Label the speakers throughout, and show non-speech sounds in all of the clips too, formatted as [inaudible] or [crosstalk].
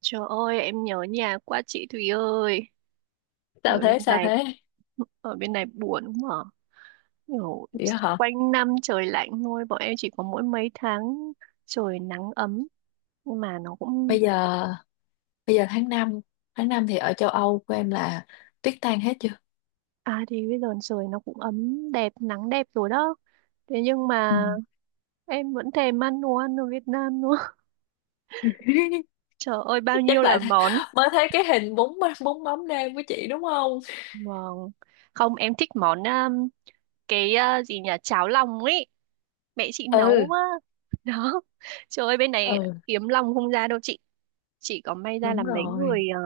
Speaker 1: Trời ơi, em nhớ nhà quá chị Thùy ơi. Ở
Speaker 2: sao
Speaker 1: bên
Speaker 2: thế sao
Speaker 1: này,
Speaker 2: thế
Speaker 1: ở bên này buồn mà. Kiểu
Speaker 2: Vậy đó hả?
Speaker 1: quanh năm trời lạnh thôi, bọn em chỉ có mỗi mấy tháng trời nắng ấm. Nhưng mà
Speaker 2: bây giờ Bây giờ tháng năm, tháng 5 thì ở châu Âu của em là tuyết tan hết chưa?
Speaker 1: à thì bây giờ trời nó cũng ấm đẹp, nắng đẹp rồi đó. Thế nhưng
Speaker 2: Ừ.
Speaker 1: mà em vẫn thèm ăn đồ ăn ở Việt Nam nữa. [laughs] Trời ơi,
Speaker 2: [laughs]
Speaker 1: bao nhiêu
Speaker 2: Chắc
Speaker 1: là
Speaker 2: lại
Speaker 1: món.
Speaker 2: mới thấy cái hình bún bún mắm nêm của chị đúng không?
Speaker 1: Vâng. Không, em thích món, cái gì nhỉ, cháo lòng ấy mẹ chị nấu
Speaker 2: Ừ.
Speaker 1: á. [laughs] Đó, trời ơi, bên này
Speaker 2: Ừ,
Speaker 1: kiếm lòng không ra đâu chị. Chị có, may ra
Speaker 2: đúng
Speaker 1: là
Speaker 2: rồi.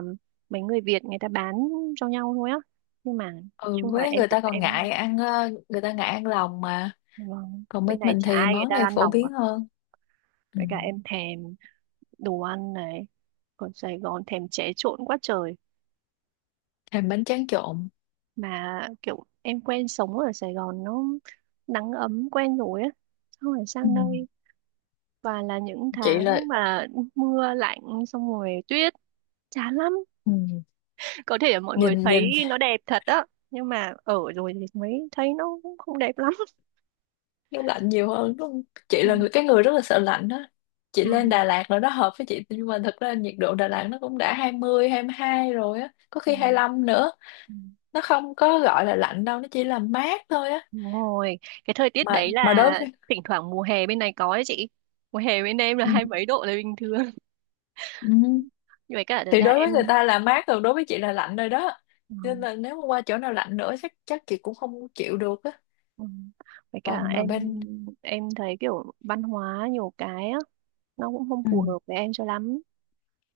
Speaker 1: mấy người Việt người ta bán cho nhau thôi á. Nhưng mà nói
Speaker 2: Ừ,
Speaker 1: chung mà
Speaker 2: với
Speaker 1: em
Speaker 2: người ta
Speaker 1: cũng
Speaker 2: còn
Speaker 1: em
Speaker 2: ngại ăn người ta ngại ăn lòng mà.
Speaker 1: vâng,
Speaker 2: Còn bên
Speaker 1: bên này
Speaker 2: mình
Speaker 1: chả
Speaker 2: thì
Speaker 1: ai người
Speaker 2: món
Speaker 1: ta
Speaker 2: này
Speaker 1: ăn
Speaker 2: phổ
Speaker 1: lòng cả.
Speaker 2: biến hơn. Ừ.
Speaker 1: Với cả em thèm đồ ăn này, còn Sài Gòn thèm chế trộn quá trời.
Speaker 2: Thêm bánh tráng trộn.
Speaker 1: Mà kiểu em quen sống ở Sài Gòn nó nắng ấm quen rồi á, xong rồi
Speaker 2: Ừ.
Speaker 1: sang đây và là những
Speaker 2: Chị là.
Speaker 1: tháng mà mưa lạnh, xong rồi tuyết, chán lắm.
Speaker 2: Ừ.
Speaker 1: Có thể là mọi người
Speaker 2: nhìn
Speaker 1: thấy
Speaker 2: nhìn
Speaker 1: nó đẹp thật á, nhưng mà ở rồi thì mới thấy nó cũng không đẹp lắm.
Speaker 2: nó lạnh nhiều hơn đúng không? Chị
Speaker 1: Ừ,
Speaker 2: là người rất là sợ lạnh đó. Chị
Speaker 1: ừ,
Speaker 2: lên Đà Lạt là nó hợp với chị, nhưng mà thật ra nhiệt độ Đà Lạt nó cũng đã hai hai mươi hai mươi hai rồi á, có
Speaker 1: ừ,
Speaker 2: khi hai lăm nữa.
Speaker 1: ừ.
Speaker 2: Nó không có gọi là lạnh đâu, nó chỉ là mát thôi á.
Speaker 1: Đúng rồi, cái thời tiết
Speaker 2: mà
Speaker 1: đấy
Speaker 2: mà đối
Speaker 1: là
Speaker 2: với.
Speaker 1: thỉnh thoảng mùa hè bên này có ấy chị. Mùa hè bên em là
Speaker 2: ừ,
Speaker 1: hai mấy độ là bình thường.
Speaker 2: ừ.
Speaker 1: [laughs] Nhưng mà cả thật
Speaker 2: Thì
Speaker 1: ra
Speaker 2: đối
Speaker 1: em
Speaker 2: với người ta là mát rồi, đối với chị là lạnh rồi đó.
Speaker 1: ừ.
Speaker 2: Nên là nếu mà qua chỗ nào lạnh nữa, chắc chắc chị cũng không chịu được á.
Speaker 1: Ừ. Với
Speaker 2: mà
Speaker 1: cả
Speaker 2: mà bên.
Speaker 1: em thấy kiểu văn hóa nhiều cái á nó cũng không
Speaker 2: Ừ.
Speaker 1: phù hợp với em cho lắm.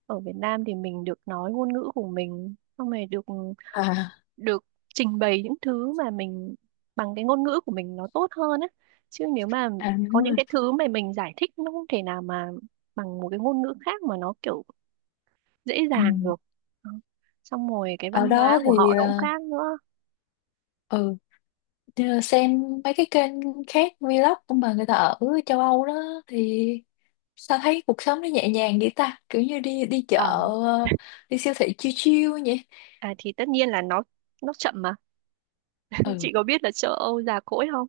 Speaker 1: Ở Việt Nam thì mình được nói ngôn ngữ của mình, xong rồi được
Speaker 2: À,
Speaker 1: được trình bày những thứ mà mình, bằng cái ngôn ngữ của mình nó tốt hơn á. Chứ nếu mà
Speaker 2: à
Speaker 1: có
Speaker 2: đúng
Speaker 1: những
Speaker 2: rồi.
Speaker 1: cái thứ mà mình giải thích nó không thể nào mà bằng một cái ngôn ngữ khác mà nó kiểu dễ
Speaker 2: Ừ.
Speaker 1: dàng được. Đó. Xong rồi cái văn
Speaker 2: Ở
Speaker 1: hóa
Speaker 2: đó
Speaker 1: của
Speaker 2: thì
Speaker 1: họ nó cũng khác nữa.
Speaker 2: ừ, nhờ xem mấy cái kênh khác, vlog của mà người ta ở châu Âu đó, thì sao thấy cuộc sống nó nhẹ nhàng vậy ta, kiểu như đi đi chợ,
Speaker 1: Ờ,
Speaker 2: ờ, đi siêu thị chill chill vậy.
Speaker 1: à, thì tất nhiên là nó chậm mà.
Speaker 2: Ừ,
Speaker 1: Chị có biết là châu Âu già cỗi không?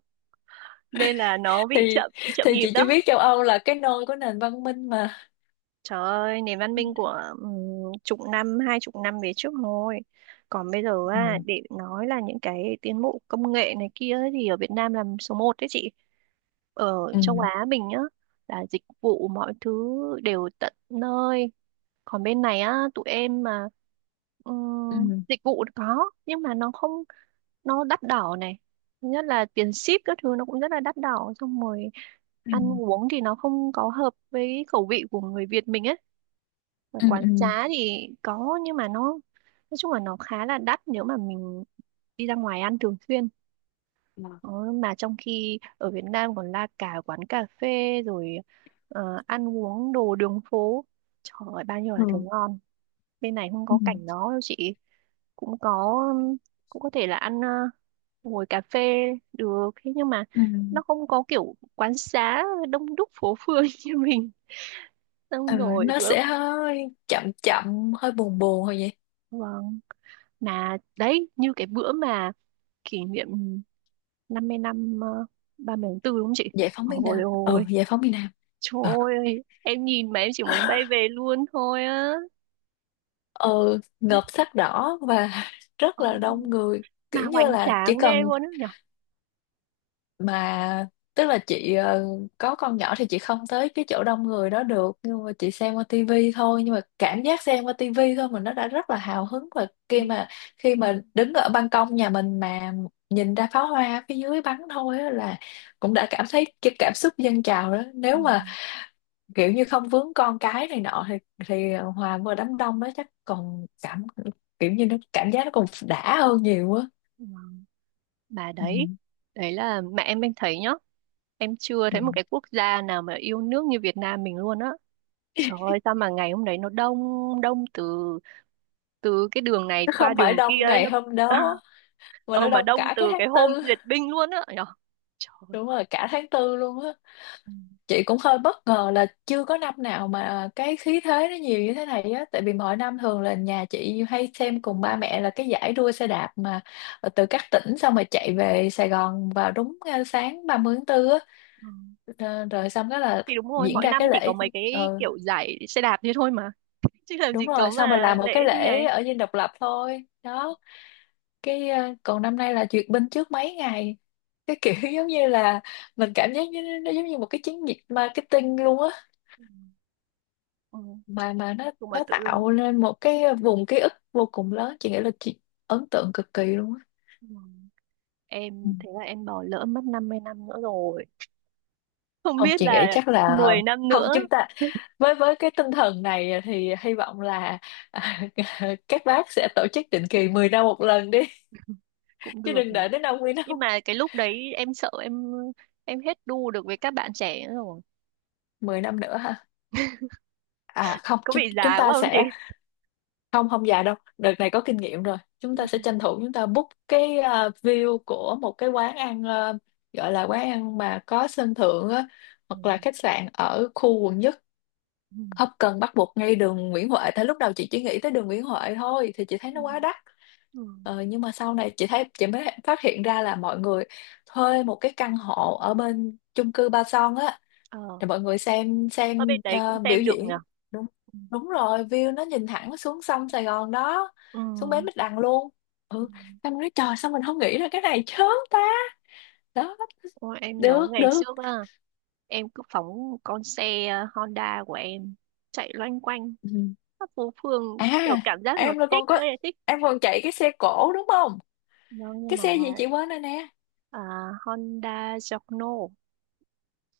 Speaker 1: Nên là nó bị
Speaker 2: thì
Speaker 1: chậm chậm
Speaker 2: thì
Speaker 1: nhịp
Speaker 2: chị chỉ
Speaker 1: đó.
Speaker 2: biết châu Âu là cái nôi của nền văn minh mà.
Speaker 1: Trời ơi, nền văn minh của chục năm, hai chục năm về trước thôi. Còn bây giờ á,
Speaker 2: Ừ,
Speaker 1: để nói là những cái tiến bộ công nghệ này kia ấy, thì ở Việt Nam là số một đấy chị. Ở
Speaker 2: ừ,
Speaker 1: châu Á mình nhá, là dịch vụ mọi thứ đều tận nơi, còn bên này á tụi em mà
Speaker 2: ừ.
Speaker 1: dịch vụ có nhưng mà nó không, nó đắt đỏ này. Thứ nhất là tiền ship các thứ nó cũng rất là đắt đỏ, xong rồi ăn
Speaker 2: Ừ,
Speaker 1: uống thì nó không có hợp với khẩu vị của người Việt mình ấy. Mà
Speaker 2: ừ,
Speaker 1: quán
Speaker 2: ừ. Ừ,
Speaker 1: trá thì có nhưng mà nó nói chung là nó khá là đắt nếu mà mình đi ra ngoài ăn thường xuyên. Đó, mà trong khi ở Việt Nam còn la cả quán cà phê, rồi ăn uống đồ đường phố, trời ơi bao nhiêu là thứ
Speaker 2: ừ,
Speaker 1: ngon. Bên này không
Speaker 2: ừ,
Speaker 1: có cảnh đó đâu chị. Cũng có, cũng có thể là ngồi cà phê được, thế nhưng mà
Speaker 2: ừ.
Speaker 1: nó không có kiểu quán xá đông đúc phố phường [laughs] như mình.
Speaker 2: Ừ,
Speaker 1: Xong rồi
Speaker 2: nó
Speaker 1: bữa,
Speaker 2: sẽ hơi chậm chậm hơi buồn buồn thôi vậy.
Speaker 1: vâng, mà đấy như cái bữa mà kỷ niệm 50 năm 30 tháng 4 đúng không chị?
Speaker 2: Giải phóng miền
Speaker 1: Ôi
Speaker 2: Nam, ừ,
Speaker 1: ôi
Speaker 2: giải phóng miền Nam.
Speaker 1: trời
Speaker 2: Ừ,
Speaker 1: ơi, em nhìn mà em chỉ muốn bay về luôn thôi á.
Speaker 2: ừ, ngợp sắc đỏ và [laughs] rất
Speaker 1: Ờ,
Speaker 2: là đông người.
Speaker 1: mà
Speaker 2: Kiểu như
Speaker 1: hoành
Speaker 2: là chỉ
Speaker 1: tráng ghê
Speaker 2: cần,
Speaker 1: luôn á nhở.
Speaker 2: mà tức là chị, có con nhỏ thì chị không tới cái chỗ đông người đó được, nhưng mà chị xem qua tivi thôi, nhưng mà cảm giác xem qua tivi thôi mà nó đã rất là hào hứng, và
Speaker 1: Ừ,
Speaker 2: khi mà, khi mà đứng ở ban công nhà mình mà nhìn ra pháo hoa phía dưới bắn thôi á, là cũng đã cảm thấy cái cảm xúc dâng trào đó.
Speaker 1: ừ,
Speaker 2: Nếu mà kiểu như không vướng con cái này nọ thì hòa vừa đám đông đó chắc còn cảm, kiểu như nó cảm giác nó còn đã hơn nhiều á.
Speaker 1: ừ. Bà
Speaker 2: Ừ.
Speaker 1: đấy, đấy là mẹ em đang thấy nhá. Em chưa
Speaker 2: Ừ.
Speaker 1: thấy một cái quốc gia nào mà yêu nước như Việt Nam mình luôn á. Trời ơi sao mà ngày hôm đấy nó đông, đông từ từ cái đường này
Speaker 2: Nó
Speaker 1: qua
Speaker 2: không phải
Speaker 1: đường
Speaker 2: đông
Speaker 1: kia ấy,
Speaker 2: ngày
Speaker 1: nó
Speaker 2: hôm
Speaker 1: [laughs]
Speaker 2: đó mà
Speaker 1: ờ
Speaker 2: nó
Speaker 1: mà
Speaker 2: đông
Speaker 1: đông
Speaker 2: cả
Speaker 1: từ
Speaker 2: cái
Speaker 1: cái
Speaker 2: tháng
Speaker 1: hôm
Speaker 2: tư.
Speaker 1: duyệt binh luôn á nhở? Trời ơi.
Speaker 2: Đúng rồi, cả tháng tư luôn á.
Speaker 1: Ừ.
Speaker 2: Chị cũng hơi bất ngờ là chưa có năm nào mà cái khí thế nó nhiều như thế này á, tại vì mọi năm thường là nhà chị hay xem cùng ba mẹ là cái giải đua xe đạp mà từ các tỉnh, xong rồi chạy về Sài Gòn vào đúng sáng 30 tháng 4.
Speaker 1: Ừ.
Speaker 2: Ờ, rồi xong đó là
Speaker 1: Thì đúng rồi,
Speaker 2: diễn
Speaker 1: mỗi
Speaker 2: ra
Speaker 1: năm
Speaker 2: cái
Speaker 1: chỉ có
Speaker 2: lễ.
Speaker 1: mấy
Speaker 2: Ừ,
Speaker 1: cái kiểu giải xe đạp thế thôi mà, chứ làm
Speaker 2: đúng
Speaker 1: gì
Speaker 2: rồi,
Speaker 1: có
Speaker 2: xong rồi
Speaker 1: mà
Speaker 2: làm một
Speaker 1: lễ
Speaker 2: cái
Speaker 1: như
Speaker 2: lễ
Speaker 1: này.
Speaker 2: ở Dinh Độc Lập thôi đó. Còn năm nay là duyệt binh trước mấy ngày, cái kiểu [laughs] giống như là mình cảm giác như nó giống như một cái chiến dịch marketing luôn á.
Speaker 1: Ừ. Ừ.
Speaker 2: Mà nó
Speaker 1: Nhưng mà tự
Speaker 2: tạo
Speaker 1: dưng
Speaker 2: nên một cái vùng ký ức vô cùng lớn. Chị nghĩ là chị ấn tượng cực kỳ luôn á.
Speaker 1: ừ.
Speaker 2: Ừ.
Speaker 1: Em thế là em bỏ lỡ mất 50 năm nữa rồi. [laughs] Không
Speaker 2: Không,
Speaker 1: biết
Speaker 2: chị nghĩ
Speaker 1: là
Speaker 2: chắc là,
Speaker 1: 10 năm
Speaker 2: không,
Speaker 1: nữa
Speaker 2: chúng ta, với cái tinh thần này thì hy vọng là [laughs] các bác sẽ tổ chức định kỳ 10 năm một lần đi,
Speaker 1: cũng
Speaker 2: chứ
Speaker 1: được
Speaker 2: đừng
Speaker 1: mà.
Speaker 2: đợi tới 50 năm.
Speaker 1: Nhưng mà cái lúc đấy em sợ em hết đu được với các bạn trẻ nữa rồi.
Speaker 2: [laughs] 10 năm nữa ha. À không,
Speaker 1: Có
Speaker 2: chúng
Speaker 1: bị
Speaker 2: chúng
Speaker 1: già
Speaker 2: ta
Speaker 1: quá không chị?
Speaker 2: sẽ, không không già đâu, đợt này có kinh nghiệm rồi. Chúng ta sẽ tranh thủ, chúng ta book cái view của một cái quán ăn, gọi là quán ăn mà có sân thượng á, hoặc là khách
Speaker 1: [laughs]
Speaker 2: sạn ở khu quận nhất.
Speaker 1: Ừ. Ừ.
Speaker 2: Không cần bắt buộc ngay đường Nguyễn Huệ, tại lúc đầu chị chỉ nghĩ tới đường Nguyễn Huệ thôi, thì chị thấy
Speaker 1: Ừ.
Speaker 2: nó quá đắt.
Speaker 1: Ừ.
Speaker 2: Ờ, nhưng mà sau này chị thấy, chị mới phát hiện ra là mọi người thuê một cái căn hộ ở bên chung cư Ba Son á,
Speaker 1: Ờ,
Speaker 2: để mọi người xem
Speaker 1: ở bên đấy cũng
Speaker 2: biểu
Speaker 1: xem được nhỉ.
Speaker 2: diễn. Đúng
Speaker 1: Ừ.
Speaker 2: Đúng rồi, view nó nhìn thẳng xuống sông Sài Gòn đó,
Speaker 1: Ừ.
Speaker 2: xuống bến Bạch Đằng luôn.
Speaker 1: Ừ.
Speaker 2: Ừ, em nói trời sao mình không nghĩ ra cái này chớm ta. Đó.
Speaker 1: Ôi, em nhớ
Speaker 2: Được,
Speaker 1: ngày
Speaker 2: được.
Speaker 1: trước á, em cứ phóng con xe Honda của em chạy loanh quanh
Speaker 2: Ừ.
Speaker 1: khắp phố phường,
Speaker 2: À,
Speaker 1: kiểu cảm giác nó
Speaker 2: em rồi
Speaker 1: thích
Speaker 2: còn có,
Speaker 1: ơi là thích.
Speaker 2: em còn chạy cái xe cổ đúng không?
Speaker 1: Vâng, nhưng
Speaker 2: Cái
Speaker 1: mà
Speaker 2: xe gì chị quên rồi nè.
Speaker 1: à, Honda Giorno,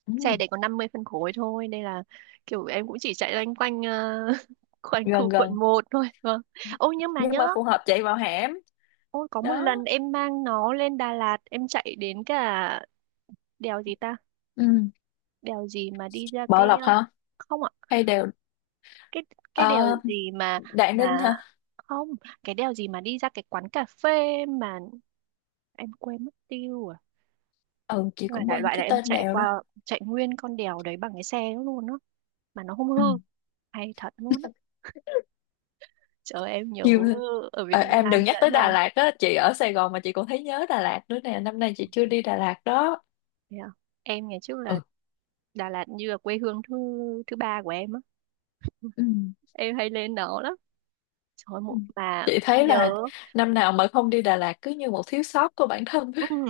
Speaker 2: Ừ.
Speaker 1: xe đấy có 50 phân khối thôi nên là kiểu em cũng chỉ chạy loanh quanh [laughs] quanh
Speaker 2: Gần
Speaker 1: khu quận
Speaker 2: gần,
Speaker 1: một thôi. Vâng, ôi nhưng mà
Speaker 2: nhưng
Speaker 1: nhớ.
Speaker 2: mà phù hợp chạy vào hẻm.
Speaker 1: Ôi có một
Speaker 2: Đó.
Speaker 1: lần em mang nó lên Đà Lạt, em chạy đến cả đèo gì ta,
Speaker 2: Ừ.
Speaker 1: đèo gì mà đi ra
Speaker 2: Bảo
Speaker 1: cái
Speaker 2: Lộc
Speaker 1: ờ,
Speaker 2: hả?
Speaker 1: không ạ,
Speaker 2: Hay đều.
Speaker 1: cái cái đèo
Speaker 2: Ờ,
Speaker 1: gì mà
Speaker 2: Đại Ninh
Speaker 1: mà
Speaker 2: hả?
Speaker 1: không, cái đèo gì mà đi ra cái quán cà phê mà em quên mất tiêu à.
Speaker 2: Ừ, chị
Speaker 1: Nhưng mà
Speaker 2: cũng
Speaker 1: đại
Speaker 2: quên
Speaker 1: loại là
Speaker 2: cái
Speaker 1: em
Speaker 2: tên
Speaker 1: chạy
Speaker 2: đèo đó.
Speaker 1: qua, chạy nguyên con đèo đấy bằng cái xe luôn á, mà nó không hư,
Speaker 2: Ừ.
Speaker 1: hay thật luôn á. Trời ơi, em nhớ
Speaker 2: Chiêu thôi.
Speaker 1: ở Việt
Speaker 2: Ờ, em
Speaker 1: Nam
Speaker 2: đừng nhắc
Speaker 1: dã
Speaker 2: tới Đà
Speaker 1: man.
Speaker 2: Lạt á, chị ở Sài Gòn mà chị còn thấy nhớ Đà Lạt nữa nè, năm nay chị chưa đi Đà Lạt đó.
Speaker 1: Yeah. Em ngày trước là
Speaker 2: Ừ.
Speaker 1: Đà Lạt như là quê hương thứ thứ ba của em á.
Speaker 2: Ừ.
Speaker 1: Em hay lên đó lắm. Trời ơi,
Speaker 2: Ừ.
Speaker 1: một mà
Speaker 2: Chị thấy là
Speaker 1: nhớ.
Speaker 2: năm nào mà không đi Đà Lạt cứ như một thiếu sót của bản thân.
Speaker 1: Ừ,
Speaker 2: [laughs]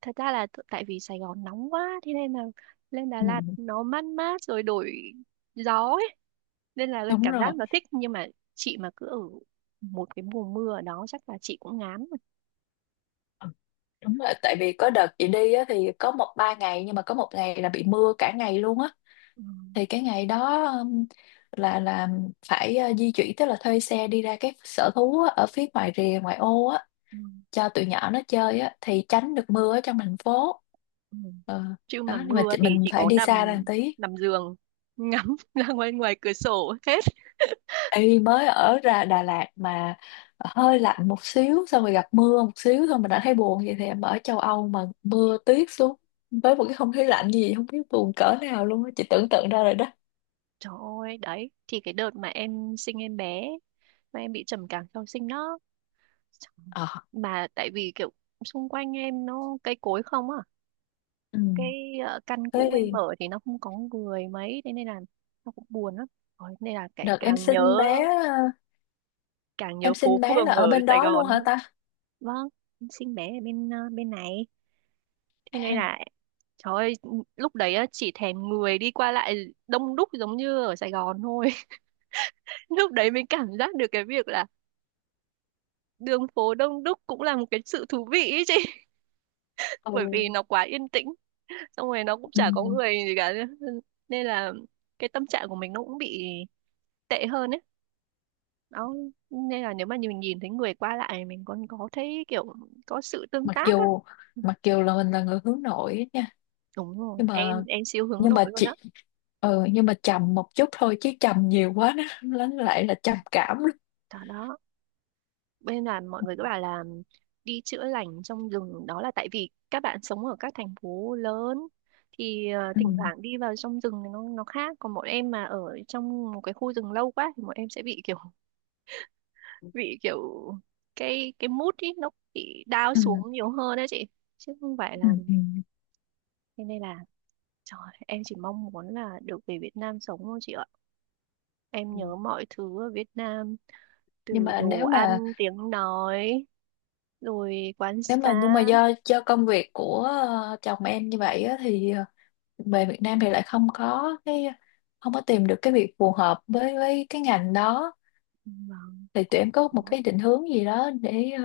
Speaker 1: thật ra là tại vì Sài Gòn nóng quá thế nên là lên Đà
Speaker 2: Ừ.
Speaker 1: Lạt nó mát mát rồi đổi gió ấy. Nên là
Speaker 2: Đúng
Speaker 1: cảm
Speaker 2: rồi.
Speaker 1: giác nó thích, nhưng mà chị mà cứ ở một cái mùa mưa ở đó chắc là chị cũng ngán rồi.
Speaker 2: Ừ, đúng rồi, tại vì có đợt chị đi á, thì có một ba ngày nhưng mà có một ngày là bị mưa cả ngày luôn á,
Speaker 1: Ừ.
Speaker 2: thì cái ngày đó là phải di chuyển, tức là thuê xe đi ra các sở thú á, ở phía ngoài rìa ngoại ô á,
Speaker 1: Ừ.
Speaker 2: cho tụi nhỏ nó chơi á, thì tránh được mưa ở trong thành phố.
Speaker 1: Ừ.
Speaker 2: Ờ,
Speaker 1: Chứ mà
Speaker 2: đó, nhưng mà
Speaker 1: mưa
Speaker 2: chị,
Speaker 1: thì
Speaker 2: mình
Speaker 1: chị
Speaker 2: phải
Speaker 1: có
Speaker 2: đi xa ra
Speaker 1: nằm,
Speaker 2: một tí
Speaker 1: nằm giường ngắm [laughs] ra ngoài, ngoài cửa sổ hết.
Speaker 2: y mới ở ra Đà Lạt mà. Hơi lạnh một xíu, xong rồi gặp mưa một xíu thôi mình đã thấy buồn vậy, thì em ở châu Âu mà mưa tuyết xuống với một cái không khí lạnh như vậy, không biết buồn cỡ nào luôn á, chị tưởng tượng ra rồi đó.
Speaker 1: Trời ơi đấy, thì cái đợt mà em sinh em bé mà em bị trầm cảm sau sinh đó. Trời,
Speaker 2: Ờ,
Speaker 1: mà tại vì kiểu xung quanh em nó cây cối không à.
Speaker 2: ừ.
Speaker 1: cái căn
Speaker 2: Thế
Speaker 1: cũ em
Speaker 2: thì
Speaker 1: ở thì nó không có người mấy, thế nên là nó cũng buồn lắm. Rồi, nên là cái
Speaker 2: đợt em
Speaker 1: càng
Speaker 2: sinh
Speaker 1: nhớ,
Speaker 2: bé
Speaker 1: càng nhớ
Speaker 2: em
Speaker 1: phố
Speaker 2: sinh bé là
Speaker 1: phường ở
Speaker 2: ở bên
Speaker 1: Sài
Speaker 2: đó
Speaker 1: Gòn.
Speaker 2: luôn hả ta?
Speaker 1: Vâng, em sinh bé ở bên này, thế nên
Speaker 2: À.
Speaker 1: là, trời ơi, lúc đấy á, chỉ thèm người đi qua lại đông đúc giống như ở Sài Gòn thôi. [laughs] Lúc đấy mình cảm giác được cái việc là đường phố đông đúc cũng là một cái sự thú vị ý chị. [laughs] Bởi vì
Speaker 2: Ừ.
Speaker 1: nó quá yên tĩnh, xong rồi nó cũng
Speaker 2: Ừ.
Speaker 1: chả có người gì cả. [laughs] Nên là cái tâm trạng của mình nó cũng bị tệ hơn ấy. Đó. Nên là nếu mà mình nhìn thấy người qua lại mình còn có thấy kiểu có sự tương
Speaker 2: Mặc
Speaker 1: tác á.
Speaker 2: dù, mặc dù là mình là người hướng nội á nha,
Speaker 1: Đúng rồi,
Speaker 2: nhưng
Speaker 1: em
Speaker 2: mà,
Speaker 1: em siêu hướng nội luôn á.
Speaker 2: chị, ừ, nhưng mà trầm một chút thôi, chứ trầm nhiều quá nó lại là trầm cảm luôn.
Speaker 1: Đó đó. Bên là mọi người cứ bảo là đi chữa lành trong rừng đó là tại vì các bạn sống ở các thành phố lớn thì
Speaker 2: Ừ,
Speaker 1: thỉnh thoảng đi vào trong rừng thì nó khác, còn bọn em mà ở trong một cái khu rừng lâu quá thì bọn em sẽ bị kiểu [laughs] bị kiểu cái mood ý nó bị down
Speaker 2: ừ,
Speaker 1: xuống nhiều hơn đấy chị, chứ không phải là,
Speaker 2: ừ, ừ.
Speaker 1: thế nên là, trời, em chỉ mong muốn là được về Việt Nam sống thôi chị ạ. Em
Speaker 2: Ừ.
Speaker 1: nhớ mọi thứ ở Việt Nam,
Speaker 2: Nhưng
Speaker 1: từ
Speaker 2: mà
Speaker 1: đồ
Speaker 2: nếu
Speaker 1: ăn,
Speaker 2: mà,
Speaker 1: tiếng nói, rồi quán xá.
Speaker 2: nhưng mà do công việc của chồng em như vậy á, thì ờ, về Việt Nam thì lại không có cái, không có tìm được cái việc phù hợp với cái ngành đó,
Speaker 1: Vâng,
Speaker 2: thì tụi
Speaker 1: cũng
Speaker 2: em có một
Speaker 1: có.
Speaker 2: cái định hướng gì đó để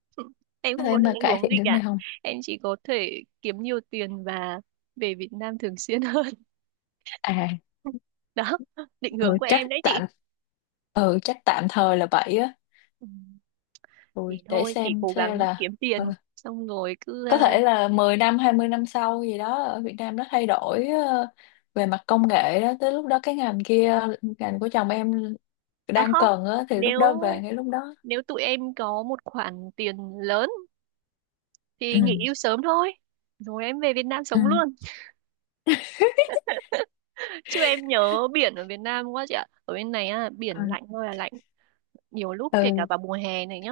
Speaker 1: [laughs] Em
Speaker 2: có
Speaker 1: không
Speaker 2: thể
Speaker 1: có được
Speaker 2: mà
Speaker 1: ảnh
Speaker 2: cải
Speaker 1: hưởng
Speaker 2: thiện
Speaker 1: gì
Speaker 2: được
Speaker 1: cả.
Speaker 2: này không?
Speaker 1: Em chỉ có thể kiếm nhiều tiền và về Việt Nam thường xuyên hơn.
Speaker 2: À,
Speaker 1: [laughs] Đó, định
Speaker 2: ừ,
Speaker 1: hướng của
Speaker 2: chắc
Speaker 1: em đấy chị.
Speaker 2: tạm ừ chắc tạm thời là vậy á.
Speaker 1: Ừ,
Speaker 2: Rồi
Speaker 1: thì
Speaker 2: để
Speaker 1: thôi, chị cố gắng
Speaker 2: xem là,
Speaker 1: kiếm tiền.
Speaker 2: ờ,
Speaker 1: Xong rồi cứ...
Speaker 2: có
Speaker 1: À,
Speaker 2: thể là 10 năm, 20 năm sau gì đó, ở Việt Nam nó thay đổi, ờ, về mặt công nghệ đó, tới lúc đó cái ngành kia, ngành của chồng em
Speaker 1: à
Speaker 2: đang
Speaker 1: không,
Speaker 2: cần á, thì lúc
Speaker 1: nếu
Speaker 2: đó về ngay lúc đó.
Speaker 1: nếu tụi em có một khoản tiền lớn
Speaker 2: Ừ,
Speaker 1: thì nghỉ hưu sớm thôi. Rồi em về Việt Nam
Speaker 2: ừ,
Speaker 1: sống luôn. [laughs] Chứ em nhớ biển ở Việt Nam quá chị ạ. Ở bên này á, biển
Speaker 2: ừ,
Speaker 1: lạnh thôi là lạnh. Nhiều lúc kể cả
Speaker 2: ừ,
Speaker 1: vào mùa hè này nhá,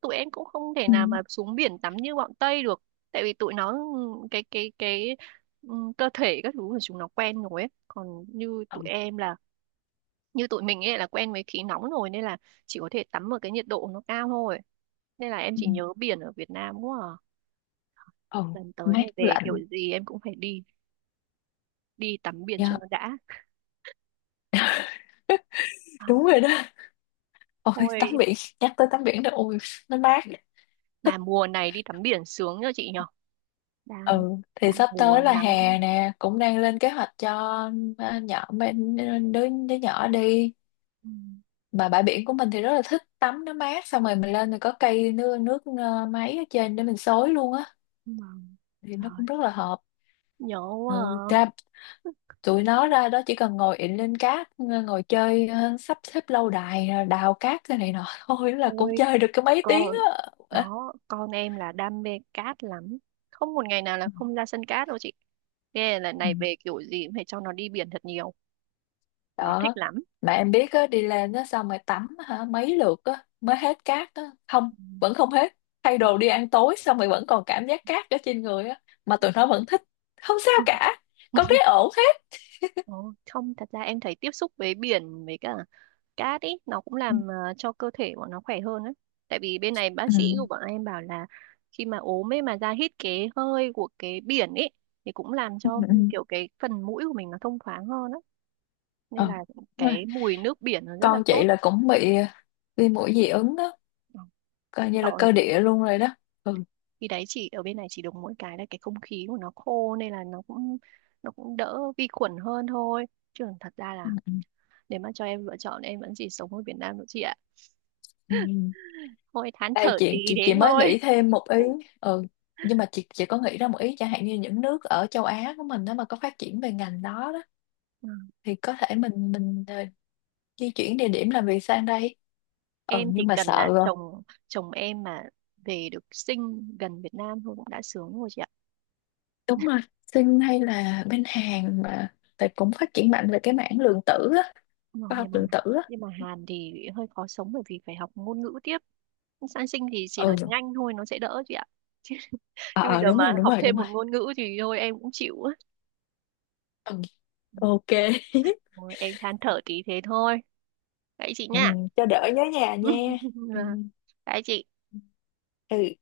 Speaker 1: tụi em cũng không thể
Speaker 2: ừ,
Speaker 1: nào mà xuống biển tắm như bọn Tây được, tại vì tụi nó ừ, cái ừ, cơ thể các thứ của chúng nó quen rồi ấy, còn như tụi
Speaker 2: ừ,
Speaker 1: em là như tụi mình ấy là quen với khí nóng rồi, nên là chỉ có thể tắm ở cái nhiệt độ nó cao thôi, nên là em
Speaker 2: ừ.
Speaker 1: chỉ nhớ biển ở Việt Nam quá à.
Speaker 2: Ừ,
Speaker 1: Lần tới
Speaker 2: mát
Speaker 1: này về kiểu
Speaker 2: lạnh.
Speaker 1: gì em cũng phải đi, đi tắm biển cho
Speaker 2: Dạ,
Speaker 1: nó đã. À,
Speaker 2: đúng rồi đó. Ôi tắm
Speaker 1: thôi,
Speaker 2: biển, nhắc tới tắm biển đó, ôi nó mát, thích.
Speaker 1: mà mùa này đi tắm biển sướng nhờ chị nhở. Đang,
Speaker 2: Ừ, thì
Speaker 1: đang
Speaker 2: sắp
Speaker 1: mùa
Speaker 2: tới là
Speaker 1: nắng.
Speaker 2: hè nè, cũng đang lên kế hoạch cho, nhỏ bên, đứa đứa nhỏ đi.
Speaker 1: Ừ,
Speaker 2: Mà bãi biển của mình thì rất là thích tắm, nó mát, xong rồi mình lên thì có cây nước nước máy ở trên để mình xối luôn á,
Speaker 1: vâng.
Speaker 2: thì nó
Speaker 1: Trời,
Speaker 2: cũng rất là hợp.
Speaker 1: nhớ quá
Speaker 2: Ừ, ra,
Speaker 1: à.
Speaker 2: tụi nó ra đó chỉ cần ngồi ịn lên cát, ngồi chơi, sắp xếp lâu đài, đào cát cái này nọ [laughs] thôi là cũng
Speaker 1: Ôi
Speaker 2: chơi được cái mấy tiếng
Speaker 1: con,
Speaker 2: á.
Speaker 1: đó con em là đam mê cát lắm, không một ngày nào là không ra sân cát đâu chị. Nghe lần
Speaker 2: Ừ.
Speaker 1: này về kiểu gì cũng phải cho nó đi biển thật nhiều, nó thích
Speaker 2: Đó.
Speaker 1: lắm.
Speaker 2: Mà em biết á, đi lên á xong rồi tắm hả mấy lượt á mới hết cát á. Không,
Speaker 1: Ừ.
Speaker 2: vẫn không hết, thay đồ đi ăn tối xong rồi vẫn còn cảm giác cát ở trên người á, mà tụi nó vẫn thích, không sao
Speaker 1: Ừ.
Speaker 2: cả, con thấy ổn hết.
Speaker 1: Ồ, không thật ra em thấy tiếp xúc với biển với cả cát ý nó cũng
Speaker 2: Ừ,
Speaker 1: cho cơ thể của nó khỏe hơn ấy. Tại vì bên này bác
Speaker 2: ừ,
Speaker 1: sĩ của bọn em bảo là khi mà ốm ấy mà ra hít cái hơi của cái biển ấy thì cũng làm
Speaker 2: ừ,
Speaker 1: cho
Speaker 2: ừ.
Speaker 1: kiểu cái phần mũi của mình nó thông thoáng hơn á. Nên
Speaker 2: Ờ,
Speaker 1: là
Speaker 2: đúng rồi.
Speaker 1: cái mùi nước biển nó rất là
Speaker 2: Con
Speaker 1: tốt.
Speaker 2: chị là cũng bị viêm mũi dị ứng á,
Speaker 1: Ờ,
Speaker 2: coi như
Speaker 1: sợ
Speaker 2: là
Speaker 1: nhỉ.
Speaker 2: cơ địa luôn rồi đó. Ừ,
Speaker 1: Khi đấy chỉ ở bên này chỉ được mỗi cái là cái không khí của nó khô nên là nó cũng đỡ vi khuẩn hơn thôi. Chứ còn thật ra là
Speaker 2: ừ, ừ,
Speaker 1: nếu mà cho em lựa chọn em vẫn chỉ sống ở Việt Nam thôi chị ạ.
Speaker 2: ừ.
Speaker 1: Thôi thán
Speaker 2: Đây
Speaker 1: thở tí
Speaker 2: chị, chị
Speaker 1: thế
Speaker 2: chị mới
Speaker 1: thôi.
Speaker 2: nghĩ thêm một ý.
Speaker 1: [laughs]
Speaker 2: Ừ, nhưng mà chị có nghĩ ra một ý, chẳng hạn như những nước ở châu Á của mình đó mà có phát triển về ngành đó đó,
Speaker 1: Ừ.
Speaker 2: thì có thể mình, ờ, di chuyển địa điểm làm việc sang đây. Ừ,
Speaker 1: Em chỉ
Speaker 2: nhưng mà
Speaker 1: cần
Speaker 2: sợ
Speaker 1: là
Speaker 2: rồi.
Speaker 1: chồng chồng em mà về được sinh gần Việt Nam thôi cũng đã sướng rồi chị ạ.
Speaker 2: Đúng rồi. Sinh hay là bên Hàn, mà tại cũng phát triển mạnh về cái mảng lượng tử á,
Speaker 1: Ừ,
Speaker 2: khoa học
Speaker 1: nhưng mà,
Speaker 2: lượng tử á.
Speaker 1: nhưng mà Hàn thì hơi khó sống bởi vì phải học ngôn ngữ tiếp. Sang sinh thì chỉ
Speaker 2: Ừ.
Speaker 1: nói tiếng Anh thôi nó sẽ đỡ chị ạ. [laughs] Chứ, chứ bây
Speaker 2: Ờ,
Speaker 1: giờ
Speaker 2: đúng
Speaker 1: mà
Speaker 2: rồi, đúng
Speaker 1: học
Speaker 2: rồi,
Speaker 1: thêm
Speaker 2: đúng rồi.
Speaker 1: một ngôn ngữ thì thôi em cũng chịu á.
Speaker 2: Ừ,
Speaker 1: Ừ,
Speaker 2: ok. [laughs]
Speaker 1: thôi em than thở tí thế thôi. Đấy chị
Speaker 2: Ừ,
Speaker 1: nha.
Speaker 2: cho đỡ nhớ nhà nha.
Speaker 1: [laughs]
Speaker 2: Ừ.
Speaker 1: Dạ. Đấy chị.
Speaker 2: Ừ.